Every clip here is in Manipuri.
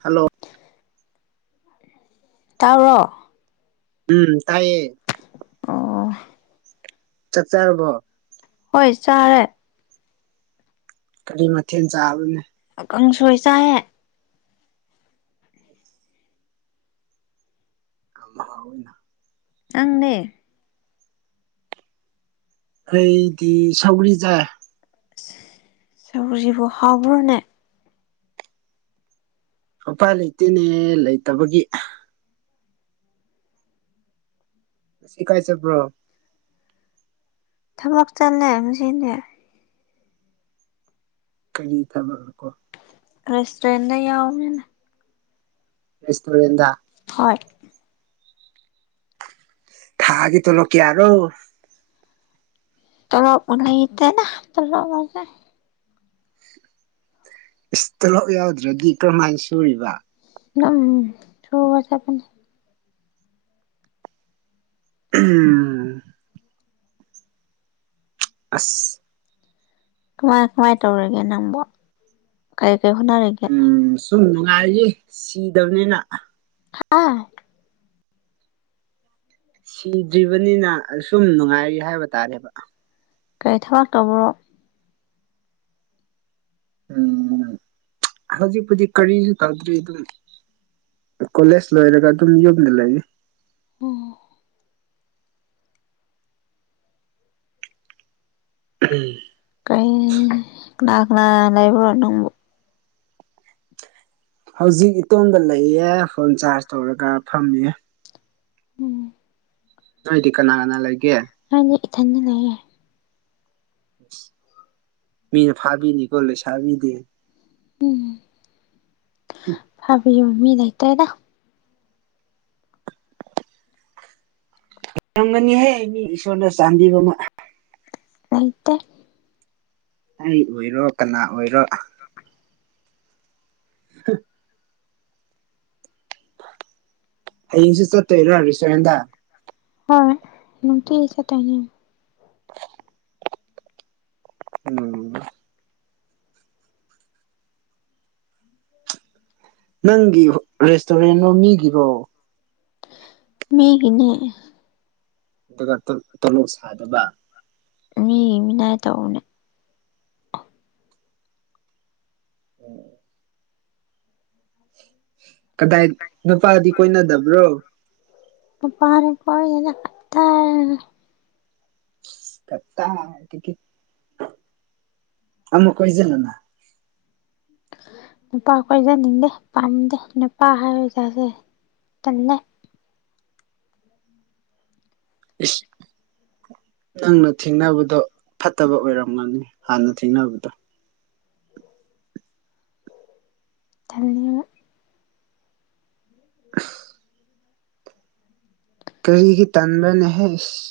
ꯍꯜꯂꯣ ꯇꯔꯣ ꯎꯝ ꯇꯥꯏꯌꯦ ꯑꯣ ꯆꯠ ꯆꯥꯔꯕꯣ ꯍꯣꯏ ꯆꯥꯔꯦ ꯀꯔꯤ ꯃꯊꯦꯜ ꯆꯥꯕꯅꯦ ꯀꯪꯁꯣꯏ ꯆꯥꯏꯍꯦ ꯀ ꯑꯣꯏꯣꯏꯅ [unintelligible] ꯅꯪꯅꯦ ꯑꯩꯗꯤ ꯁꯧꯒ꯭ꯔꯤ ꯆꯥꯏ ꯁꯧꯁꯤꯕꯨ ꯍꯥꯎꯕ꯭ꯔꯣꯅꯦ ꯎꯄꯥꯏ ꯂꯩꯇꯦꯅꯦ ꯂꯩꯇꯕꯒꯤ ꯁꯤ ꯀꯥꯏ ꯆꯕ꯭ꯔꯣ ꯊꯕꯛ ꯆꯜꯂꯦ ꯃꯁꯤꯗꯤ ꯀꯔꯤ ꯊꯕꯒꯀꯣ ꯔꯦꯁꯇꯣꯔꯦꯟꯗ ꯌꯥꯎꯕꯤꯅꯦ ꯔꯁꯇꯨꯔꯦꯟꯗ ꯍꯣꯏ ꯊꯥꯒꯤ ꯇꯣꯂꯣꯞ ꯀꯌꯥꯅꯣ ꯇꯂꯣꯞ [unintelligible] ꯏꯁ ꯇꯂꯣꯞ ꯌꯥꯎꯗ꯭ꯔꯗꯤ ꯀꯔꯝꯍꯥꯏꯅ ꯁꯨꯔꯤꯕ [unintelligible] ꯎꯝ ꯑꯁ ꯀꯃꯥꯏ ꯀꯃꯥꯏ ꯇꯧꯔꯤꯒꯦ ꯅꯪꯕ ꯀꯔꯤ ꯀꯔꯤ ꯍꯣꯠꯅꯔꯤꯒꯦ ꯎꯝ ꯁꯨꯝ ꯅꯨꯡꯉꯥꯏꯌꯦ ꯁꯤꯗꯕꯅꯤꯅ ꯍꯥꯥ ꯁꯤꯗ꯭ꯔꯤꯕꯅꯤꯅ ꯑꯁꯨꯝ ꯅꯨꯡꯉꯥꯏꯔꯤ ꯍꯥꯏꯕ ꯇꯥꯔꯦꯕ ꯀꯔꯤ ꯊꯕꯛ ꯇꯧꯕꯔꯣ ꯎꯝ ꯍꯧꯖꯤꯛꯄꯨꯗꯤ ꯀꯔꯤꯁꯨ ꯇꯥꯗ꯭ꯔꯤ ꯑꯗꯨꯝ ꯀꯣꯂꯦꯖ ꯂꯣꯏꯔꯒ ꯑꯗꯨꯝ ꯌꯨꯝꯗ ꯂꯩꯔꯤ ꯎꯝ ꯎꯝ ꯀꯩ ꯀꯅꯥ ꯀꯅꯥꯥ ꯂꯩꯕ꯭ꯔꯣ ꯅꯪꯕꯨ ꯍꯧꯖꯤꯛ ꯏꯇꯨꯝꯗ ꯂꯩꯌꯦ ꯐꯣꯟ ꯆꯥꯔꯖ ꯇꯧꯔꯒ ꯐꯝꯃꯤ ꯎꯝ ꯅꯣꯏꯗꯤ ꯀꯅꯥ ꯀꯅꯥ ꯂꯩꯦ ꯑꯩꯗꯤ ꯏꯊꯟꯗ ꯂꯩꯌꯦꯦ ꯃꯤꯅ ꯐꯥꯕꯤꯅꯤꯀꯣ ꯂꯩꯁꯥꯥꯕꯤꯗꯤ ꯎꯝ ꯐꯕꯤꯌꯨ ꯃꯤ ꯂꯩꯇ꯭ꯔꯦꯗ ꯉꯝꯒꯅꯤꯍꯦ ꯃꯤ ꯏꯁꯣꯔꯅ ꯆꯥꯟꯕꯤꯕꯃꯥ ꯂꯩꯇꯦ ꯑꯩ ꯑꯣꯏꯔꯣ ꯀꯅꯥ ꯑꯣꯏꯔꯣ [unintelligible] ꯍꯌꯦꯡꯁꯨ ꯆꯠꯇꯣꯏꯔꯣ ꯔꯦꯁꯇꯨꯔꯦꯟꯗ ꯍꯣꯏ ꯅꯨꯡꯇꯤꯒꯤ ꯆꯠꯇꯣꯏꯅꯦ ꯎꯝ ꯅꯪꯒꯤ ꯔꯦꯁꯇꯨꯔꯦꯟꯔꯣ ꯃꯤꯒꯤꯔꯣ ꯃꯤꯒꯤꯅꯦ ꯑꯗꯨꯒ ꯇꯥ ꯇꯣꯂꯣꯞ ꯁꯥꯗꯕ ꯃꯤꯒꯤ ꯃꯤꯅꯥꯏ ꯇꯧꯕꯅꯦ ꯎꯝ ꯀꯗꯥꯏ ꯅꯨꯄꯥꯗꯤ ꯀꯣꯏꯅꯗꯕ꯭ꯔꯣ ꯅꯨꯄꯥꯅꯤ ꯀꯣꯏꯒꯦꯅ ꯍꯥꯏꯇꯦ ꯀꯇꯥꯏꯇꯥꯀꯤ ꯑꯃꯨ ꯀꯖꯤꯜꯂꯨꯅ ꯅꯨꯄꯥ ꯀꯣꯏꯖꯅꯤꯡꯗꯦ ꯄꯥꯝꯗꯦ ꯅꯨꯄꯥ ꯍꯥꯏꯕ ꯖꯥꯁꯦ ꯇꯜꯂꯦ ꯏꯁ ꯅꯪꯅ ꯊꯦꯡꯅꯕꯗꯣ ꯐꯠꯇꯕ ꯑꯣꯏꯔꯝꯒꯅꯤ ꯍꯥꯟꯅ ꯊꯦꯡꯅꯕꯗꯣ ꯇꯜꯂꯤ ꯀꯔꯤꯒꯤ ꯇꯟꯕꯅꯦꯍꯦ ꯏꯁ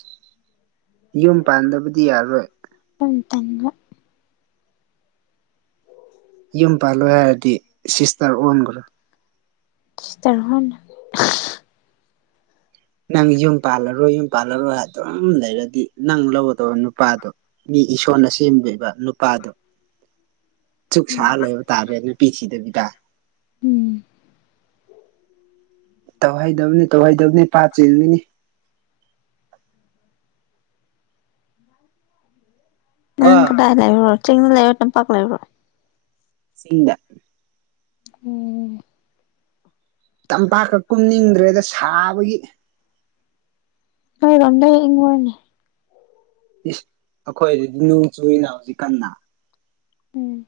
ꯌꯨꯝ ꯄꯥꯟꯗꯕꯗꯤ ꯌꯥꯔꯣꯏ ꯄꯨꯟ ꯇꯟꯕ ꯌꯨꯝ ꯄꯥꯜꯂꯣꯏ ꯍꯥꯏꯔꯗꯤ ꯁꯤꯁꯇꯔ ꯑꯣꯟꯒ꯭ꯔꯣ ꯁꯤꯇꯔ ꯑꯣꯏꯅ ꯅꯪ ꯌꯨꯝ ꯄꯥꯜꯂꯔꯣꯏ ꯌꯨꯝ ꯄꯥꯜꯂꯔꯣꯏ ꯑꯗꯨꯝ ꯂꯩꯔꯗꯤ ꯅꯪ ꯂꯧꯒꯗꯧꯕ ꯅꯨꯞ ꯄꯥꯗꯣ ꯃꯤ ꯏꯁꯣꯔꯅ ꯁꯦꯝꯕꯤꯕ ꯅꯨꯄꯥꯗꯣ ꯆꯨꯛ ꯁꯥ ꯂꯩꯕ ꯇꯥꯔꯦ ꯅꯨꯄꯤ ꯊꯤꯗꯕꯤꯗ ꯎꯝ ꯇꯧꯍꯩꯗꯕꯅꯤ ꯇꯧꯍꯩꯗꯕꯅꯤ ꯄꯥꯞ ꯆꯦꯟꯒꯅꯤ ꯀꯣ ꯅꯪ ꯀꯗꯥꯏ ꯂꯩꯕ꯭ꯔꯣ ꯆꯤꯡꯗ ꯂꯩꯕ꯭ꯔꯣ ꯇꯝꯄꯥꯥꯛ ꯂꯩꯕ꯭ꯔꯣ ꯆꯤꯡꯗ ꯑꯣ ꯇꯝꯄꯥꯛꯀ ꯀꯨꯝꯅꯤꯡꯗ꯭ꯔꯦꯗ ꯁꯥꯕꯒꯤ ꯅꯣꯏꯔꯣꯝꯗ ꯏꯪꯕꯔꯥꯅꯦ ꯏꯁ ꯑꯩꯈꯣꯏꯗꯗꯤ ꯅꯣꯡ ꯆꯨꯏꯅ ꯍꯧꯖꯤꯛ ꯀꯟꯅ ꯎꯝ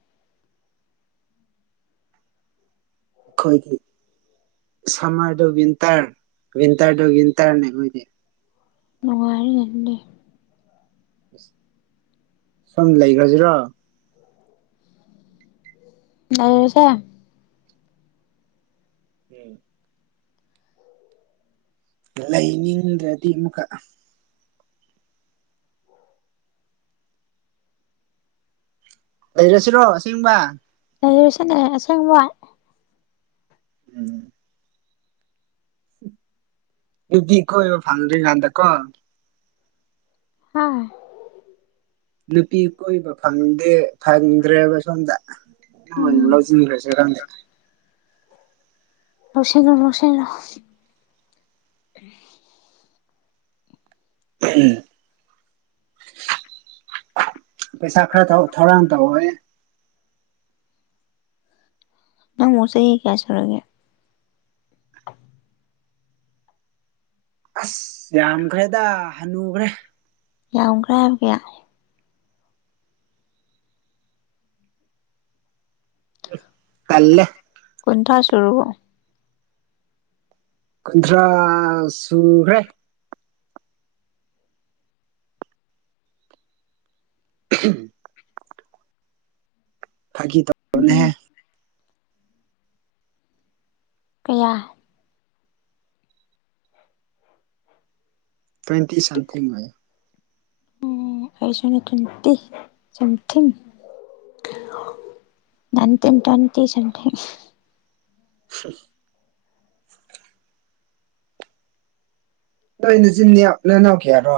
ꯑꯩꯈꯣꯏꯗꯤ ꯁꯝꯃꯔꯗꯨ ꯋꯤꯟꯇꯔ ꯋꯤꯟꯇꯔꯗꯨ ꯋꯤꯟꯇꯔꯅꯦ ꯑꯩꯈꯣꯏꯗꯤ ꯅꯨꯡꯉꯥꯏꯔꯦꯅꯦ ꯑꯗꯨꯗꯤ ꯁꯨꯝ ꯂꯩꯒꯔꯥꯖꯤꯔꯥ ꯂꯩꯔꯁꯦ ꯎꯝ ꯂꯩꯅꯤꯡꯗ꯭ꯔꯗꯤ ꯑꯃꯨꯛꯀ ꯂꯩꯔꯁꯤꯔꯣ ꯑꯁꯦꯡꯕ ꯂꯩꯔꯁꯤꯅꯦ ꯑꯁꯦꯡꯕ ꯎꯝ ꯅꯨꯄꯤ ꯀꯣꯏꯕ ꯐꯪꯗꯔꯤꯒꯥꯟꯗꯀꯣ ꯍꯥꯏ ꯅꯨꯄꯤ ꯀꯣꯏꯕ ꯐꯪꯗꯦ ꯐꯪꯗ꯭ꯔꯦꯕ ꯁꯣꯝꯗ ꯅꯪ ꯑꯣꯏꯅ ꯎꯝ ꯂꯧꯁꯤꯟꯈ꯭ꯔꯁꯤꯔ ꯈꯪꯗꯦ ꯂꯧꯁꯤꯜꯂꯣ ꯂꯧꯁꯤꯜꯂꯣ [unintelligible] ꯄꯩꯁꯥ ꯈꯔ ꯊꯧ ꯊꯧꯔꯥꯡ ꯇꯧꯍꯦ ꯅꯪꯕꯨ ꯆꯍꯤ ꯀꯌꯥ ꯁꯨꯔꯒꯦ ꯑꯁ ꯌꯥꯝꯈ꯭ꯔꯦꯗ ꯍꯅꯨꯈ꯭ꯔꯦ ꯌꯥꯝꯈꯔꯦ ꯍꯥꯏꯕ ꯀꯌꯥ ꯇꯜꯂꯦ ꯀꯨꯟꯊꯔꯥ ꯁꯨꯔꯕꯣ ꯀꯨꯟꯊ꯭ꯔꯥ ꯁꯨꯈ꯭ꯔꯦ [unintelligible] ꯐꯥꯒꯤ ꯇꯧꯕꯅꯦꯍꯦ ꯃꯤꯅꯠ ꯀꯌꯥ ꯇꯣꯋꯦꯟꯇꯤ ꯁꯝꯊꯤꯡ ꯑꯣꯏꯌꯦ ꯎꯝ ꯑꯩꯁꯨꯅꯦ twenty something nineteen twenty something [unintelligible] ꯅꯣꯏ ꯅꯆꯤꯟꯅꯤꯌꯥꯎ ꯅꯅꯥꯎ ꯀꯤꯌꯥꯔꯣ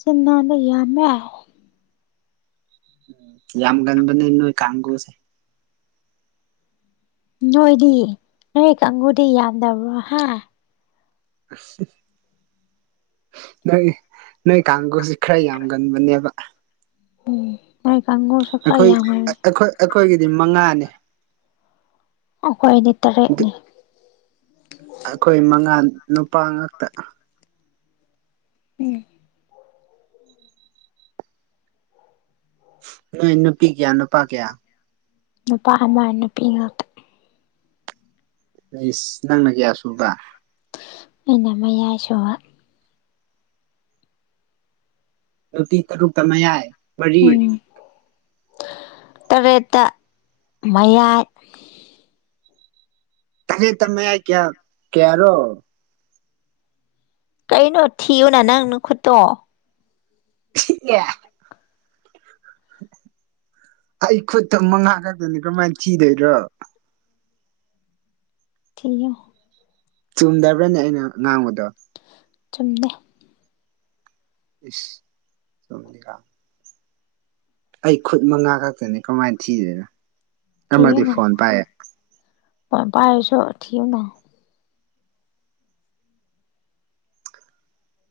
ꯆꯤꯟꯅꯥꯎꯗꯣ ꯌꯥꯝꯃꯦ ꯌꯥꯝꯒꯟꯕꯅꯦ ꯅꯣꯏ ꯀꯥꯡꯒꯨꯁꯦ ꯅꯣꯏꯗꯤ ꯅꯣꯏ ꯀꯥꯡꯒꯨꯗꯤ ꯌꯥꯝꯗꯕ꯭ꯔꯣ ꯍꯥ [unintelligible] ꯅꯣꯏ ꯅꯣꯏ ꯀꯥꯡꯒꯨꯁꯤ ꯈꯔ ꯌꯥꯝꯒꯟꯕꯅꯦꯕ ꯎꯝ ꯅꯣꯏ ꯀꯥꯡꯒꯨꯁꯨ ꯈꯔ ꯑꯩꯈꯣꯏ ꯌꯥꯝꯒꯅꯤ ꯑꯈꯣꯏ ꯑꯩꯈꯣꯏꯒꯤꯗꯤ ꯃꯉꯥꯅꯦ ꯑꯩꯈꯣꯏꯗꯤ ꯇꯔꯦꯠꯅꯦ ꯑꯈꯣꯏ ꯃꯉꯥꯜ ꯅꯨꯄꯥ ꯉꯥꯛꯇ ꯎꯝ ꯅꯣꯏ ꯅꯨꯄꯤ ꯀꯌꯥ ꯅꯨꯄꯥ ꯀꯌꯥ ꯅꯨꯄꯥ ꯑꯃ ꯅꯨꯄꯤ ꯉꯥꯛꯇ ꯑꯩꯁ ꯅꯪꯅ ꯀꯌꯥ ꯁꯨꯕ ꯑꯩꯅ ꯃꯌꯥꯏꯁꯨꯕ ꯔꯣꯇꯤ ꯇꯔꯨꯛꯇ ꯃꯌꯥꯥꯢ ꯎꯝ ꯇꯔꯦꯠꯇ ꯃꯌꯥꯏ ꯇꯔꯦꯠꯇ ꯃꯌꯥꯏ ꯀꯌꯥ ꯀꯌꯥꯔꯣ ꯀꯩꯅꯣ ꯊꯤꯌꯨꯅ ꯅꯪ ꯅꯈꯨꯠꯇꯣ ꯊꯤꯠꯌꯥ ꯑꯩ ꯈꯨꯠꯇ ꯃꯉꯥꯏ ꯈꯛꯇꯅꯤ ꯀꯔꯝꯍꯥꯏꯅ ꯊꯤꯗꯣꯏ꯭ꯔꯣ ꯊꯤꯌꯣ ꯆꯨꯝꯗꯕ꯭ꯔꯅꯦ ꯑꯩꯅ ꯉꯥꯡꯕꯗꯣ ꯆꯨꯝꯗꯦ ꯏ ꯆꯨꯝꯅꯤꯀ ꯑꯩ ꯈꯨꯠ ꯃꯉꯥ ꯈꯛꯇꯅꯤ ꯀꯃꯥꯏꯅ ꯊꯤꯗꯦꯅ ꯊꯤꯌꯨꯅꯦ ꯐꯣꯟ ꯄꯥꯢꯔꯁꯨ ꯊꯤꯌꯨꯅ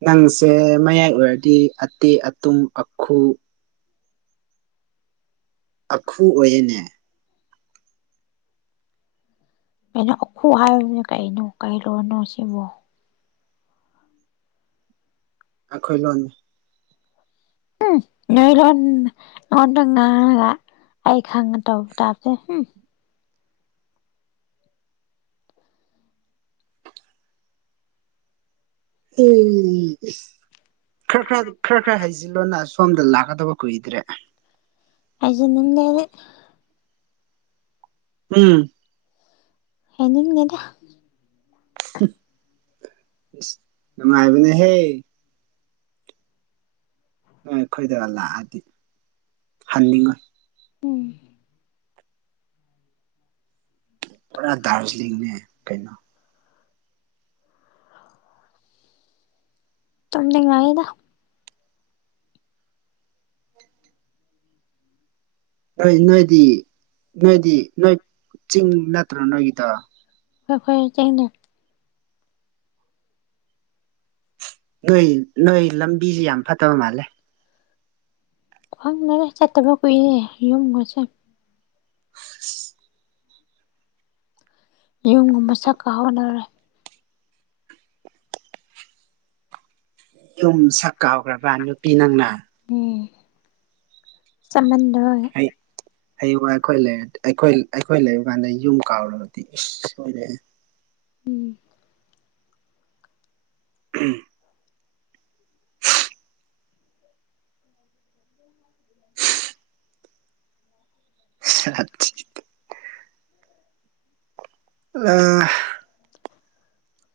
ꯅꯪꯁꯦ ꯃꯌꯥꯏ ꯑꯣꯏꯔꯗꯤ ꯑꯇꯦꯛ ꯑꯇꯨꯝ ꯑꯈꯨ ꯑꯈꯨ ꯑꯣꯏꯌꯦꯅꯦ ꯀꯩꯅꯣ ꯑꯈꯨ ꯍꯥꯏꯕꯃꯤꯅ ꯀꯩꯅꯣ ꯀꯩ ꯂꯣꯟꯅꯣ ꯁꯤꯕꯣ ꯑꯈꯣꯏ ꯂꯣꯟꯅꯤ ꯎꯝ ꯅꯣꯏ ꯂꯣꯟ ꯑꯩꯉꯣꯟꯗ ꯉꯥꯡꯉꯒ ꯑꯩ ꯈꯪꯉ ꯇꯧꯕ ꯇꯥꯞꯇ ꯍꯨꯝ ꯍꯨꯝ ꯈꯔ ꯈꯔ ꯈꯔ ꯈꯔ ꯍꯩꯖꯤꯜꯂꯣꯅ ꯁꯣꯝꯗ ꯂꯥꯛꯀꯗꯕ ꯀꯨꯏꯗ꯭ꯔꯦ ꯍꯥꯏꯖꯤꯜꯃꯟꯂꯦ ꯎꯝ ꯍꯦꯅꯤꯡ ꯅꯤꯗ [unintelligible] ꯅꯨꯡꯉꯥꯏꯕꯅꯦ ꯍꯦ ꯅꯣꯏ ꯑꯩꯈꯣꯏꯗꯒ ꯂꯥꯛꯑꯗꯤ ꯍꯟꯅꯤꯡꯉꯣꯏ ꯎꯝ ꯄꯨꯔꯥ ꯗꯥꯔꯖꯤꯂꯤꯡꯅꯦ ꯀꯩꯅꯣ ꯇꯝꯅꯤꯡꯂꯩꯢꯗ ꯅꯣꯏ ꯅꯣꯏꯗꯤ ꯅꯣꯏꯗꯤ ꯅꯣꯏ ꯆꯤꯡ ꯅꯠꯇ꯭ꯔꯣ ꯅꯣꯏꯒꯤꯗꯣ ꯍꯣꯏ ꯈꯣꯏ ꯆꯤꯡꯅꯩ ꯅꯣꯏ ꯅꯣꯏ ꯂꯝꯕꯤꯖꯨ ꯌꯥꯝ ꯐꯠꯇꯕ ꯃꯥꯜꯂꯦ ꯈ꯭ꯋꯪꯗꯔꯦ ꯆꯠꯇꯕ ꯀꯨꯏꯔꯦ ꯌꯨꯝꯒꯁꯦ [unintelligible] ꯌꯨꯝꯒꯨꯝꯕ ꯁꯛꯀ ꯍꯣꯠꯅꯔꯦ ꯌꯨꯝ ꯁꯛ ꯀꯥꯎꯈ꯭ꯔꯕ ꯅꯨꯄꯤ ꯅꯪꯅ ꯎꯝ ꯆꯠꯃꯟꯗꯕꯒꯤ [unintelligible] ꯍꯌꯦꯡꯋꯥꯢ ꯑꯩꯈꯣꯏ ꯂꯩ ꯑꯩꯈꯣꯏ ꯑꯩꯈꯣꯏ ꯂꯩꯕ ꯀꯥꯟꯗ ꯌꯨꯝ ꯀꯥꯎꯔꯕꯗꯤ ꯏꯁ ꯁꯣꯏꯔꯦꯍꯦ ꯎꯝ [unintelligible] ꯁꯥꯍꯊꯤ [unintelligible]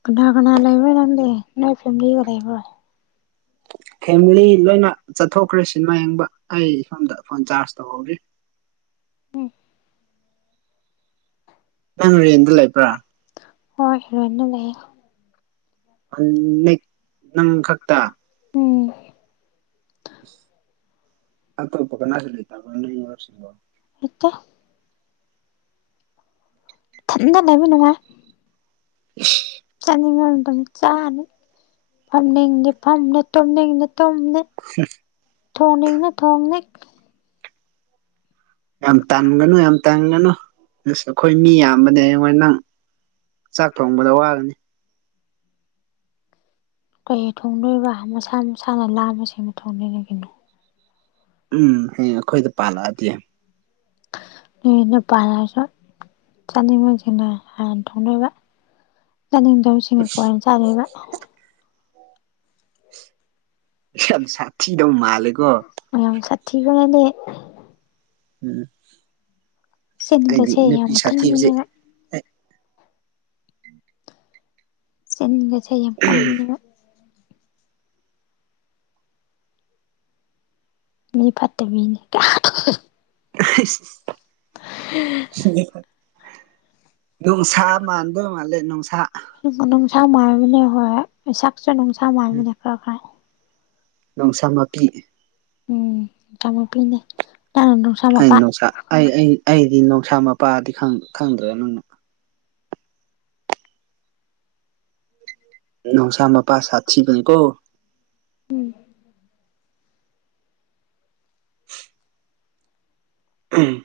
ꯀꯅꯥꯀꯅꯥ ꯂꯩꯕꯔꯩ ꯅꯪꯗꯦ ꯅꯣꯢ ꯐꯦꯃꯤꯂꯤꯒ ꯂꯩꯕꯔꯣ ꯐꯦꯃꯤꯂꯤ ꯂꯣꯏꯅ ꯆꯠꯊꯣꯛꯈ꯭ꯔꯦ ꯁꯤꯃꯥꯏ ꯌꯦꯡꯕ ꯑꯩ ꯁꯣꯝꯗ ꯐꯣꯟ ꯆꯥꯔꯖ ꯇꯧꯍꯧꯔꯤ ꯎꯝ ꯅꯪ ꯔꯦꯟꯗ ꯂꯩꯕ꯭ꯔꯥ ꯍꯣꯏ ꯔꯦꯟꯗ ꯂꯩꯌꯦ [unintelligible] ꯅꯪ ꯈꯛꯇ ꯎꯝ ꯑꯇꯣꯞꯄ ꯀꯅꯥꯁꯨ ꯂꯩꯇꯕꯥ ꯅꯣꯏ ꯃꯔꯨꯞꯁꯤꯡꯗꯣ ꯂꯩꯇꯦ ꯢꯊꯟꯗ ꯂꯩꯕ ꯅꯨꯉꯥꯏ [unintelligible] ꯆꯥꯅꯤꯡꯕ ꯃꯇꯝ ꯑꯗꯨꯝ ꯆꯥꯅꯤ ꯐꯝꯅꯤꯡꯗꯦ ꯐꯝꯅ ꯇꯨꯝꯅꯤꯡꯗ ꯇꯨꯝꯅꯦ [unintelligible] ꯊꯣꯡꯅꯤꯡꯅ ꯊꯣꯡꯅꯤ ꯌꯥꯝ ꯇꯟꯒꯅꯨ ꯌꯥꯝ ꯇꯟꯒꯅꯨ ꯑꯁ ꯑꯩꯈꯣꯏ ꯃꯤ ꯌꯥꯝꯕꯅꯦ ꯑꯩꯉꯣꯟ ꯅꯪ ꯆꯥꯛ ꯊꯣꯡꯕꯗ ꯋꯥꯒꯅꯤ ꯀꯩ ꯊꯣꯡꯅꯣꯏꯕ ꯃꯁꯥ ꯃꯁꯥꯅ ꯂꯥꯝꯕ ꯁꯦꯝꯕ ꯊꯣꯡꯅꯅꯒꯤꯅꯣ ꯎꯝ ꯍꯌꯦꯡ ꯑꯩꯈꯣꯏꯗ ꯄꯥꯜꯂꯛꯑꯗꯤ ꯅꯣꯏ꫰ꯌꯨꯝꯗ ꯄꯟꯂꯀꯁꯨ ꯆꯥꯅꯤꯡ ꯕꯥ ꯁꯤꯡꯅ ꯍꯟꯅꯥ ꯊꯣꯡ ꯗꯣꯏꯕ ꯆꯥꯅꯤꯡꯗꯕꯁꯤꯡ ꯅꯥ ꯀꯣꯟꯅꯥ ꯆꯥꯗꯣꯏꯕ ꯌꯥꯝ ꯁꯥꯊꯤꯗꯧ ꯃꯥꯜꯂꯦꯀꯣ ꯑꯣ ꯌꯥꯝ ꯁꯥꯊꯤꯒꯅꯗꯦ ꯎꯝ ꯑꯩꯗꯤ ꯆꯤꯟꯒꯁꯦ ꯅꯨꯄꯤ ꯌꯥꯝ ꯁꯥꯊꯤꯕꯁꯦ ꯀꯟꯕꯅꯦꯕ ꯆꯦꯟꯅꯤꯡꯕꯁꯦ ꯌꯥꯝ ꯀꯥꯅꯤꯡꯗꯦꯕ ꯃꯤ ꯐꯠꯇ ꯃꯤꯅꯦ ꯀ ꯑꯥ [unintelligible] ꯎꯝ [unintelligible] [unintelligible] ꯅꯨꯡꯁꯥ ꯃꯥꯟꯗꯣꯏ ꯃꯥꯜꯂꯦ ꯅꯨꯡꯁꯥ ꯅꯨꯡꯁꯥ ꯃꯥꯏꯕꯅꯦ ꯍꯣꯏ ꯍꯣꯏ ꯁꯥꯛꯁꯨ ꯅꯨꯡꯁꯥ ꯃꯥꯏꯕꯅꯦ ꯈꯔ ꯈꯔ ꯅꯨꯡꯁꯥ ꯃꯄꯤ ꯎꯝ ꯅꯣꯡꯁꯥ ꯃꯄꯤꯅꯦ ꯇꯔꯣꯅꯨ ꯑꯩ ꯅꯨꯡꯁꯥ ꯑꯩ ꯑꯩ ꯑꯩꯗꯤ ꯅꯨꯡꯁꯥ ꯃꯄꯥꯗꯤ ꯈꯪꯗ꯭ꯔ ꯅꯪꯅ ꯅꯧꯁꯥ ꯃꯄꯥ ꯁꯥꯊꯤꯕ ꯀꯣ ꯎꯝ ꯎꯝ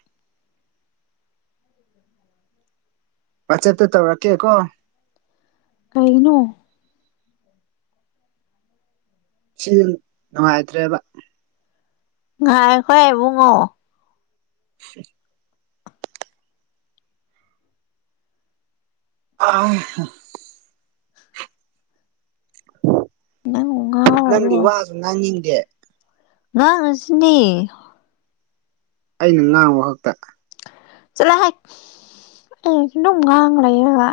ꯋꯥꯆꯠꯇ ꯇꯧꯔꯛꯀꯦꯀꯣ ꯀꯩꯅꯣ ꯁꯤ ꯅꯨꯡꯉꯥꯏꯇ꯭ꯔꯦꯕ ꯉꯥꯏꯈꯣ ꯏꯕꯨꯡꯉꯣ ꯎ ꯑ [unintelligible] ꯅꯪ ꯅꯪꯗꯤ ꯉꯥꯎꯔꯕꯣ ꯋꯥꯁꯨ ꯉꯥꯡꯅꯤꯡꯗꯦ ꯉꯥꯉꯁꯤꯅꯤ ꯑꯩꯅ ꯉꯥꯡꯕ ꯈꯛꯇ ꯆꯂꯍꯦ ꯑꯩꯅꯁꯨ ꯗꯨꯝ ꯉꯥꯡ ꯂꯩꯔꯒꯥ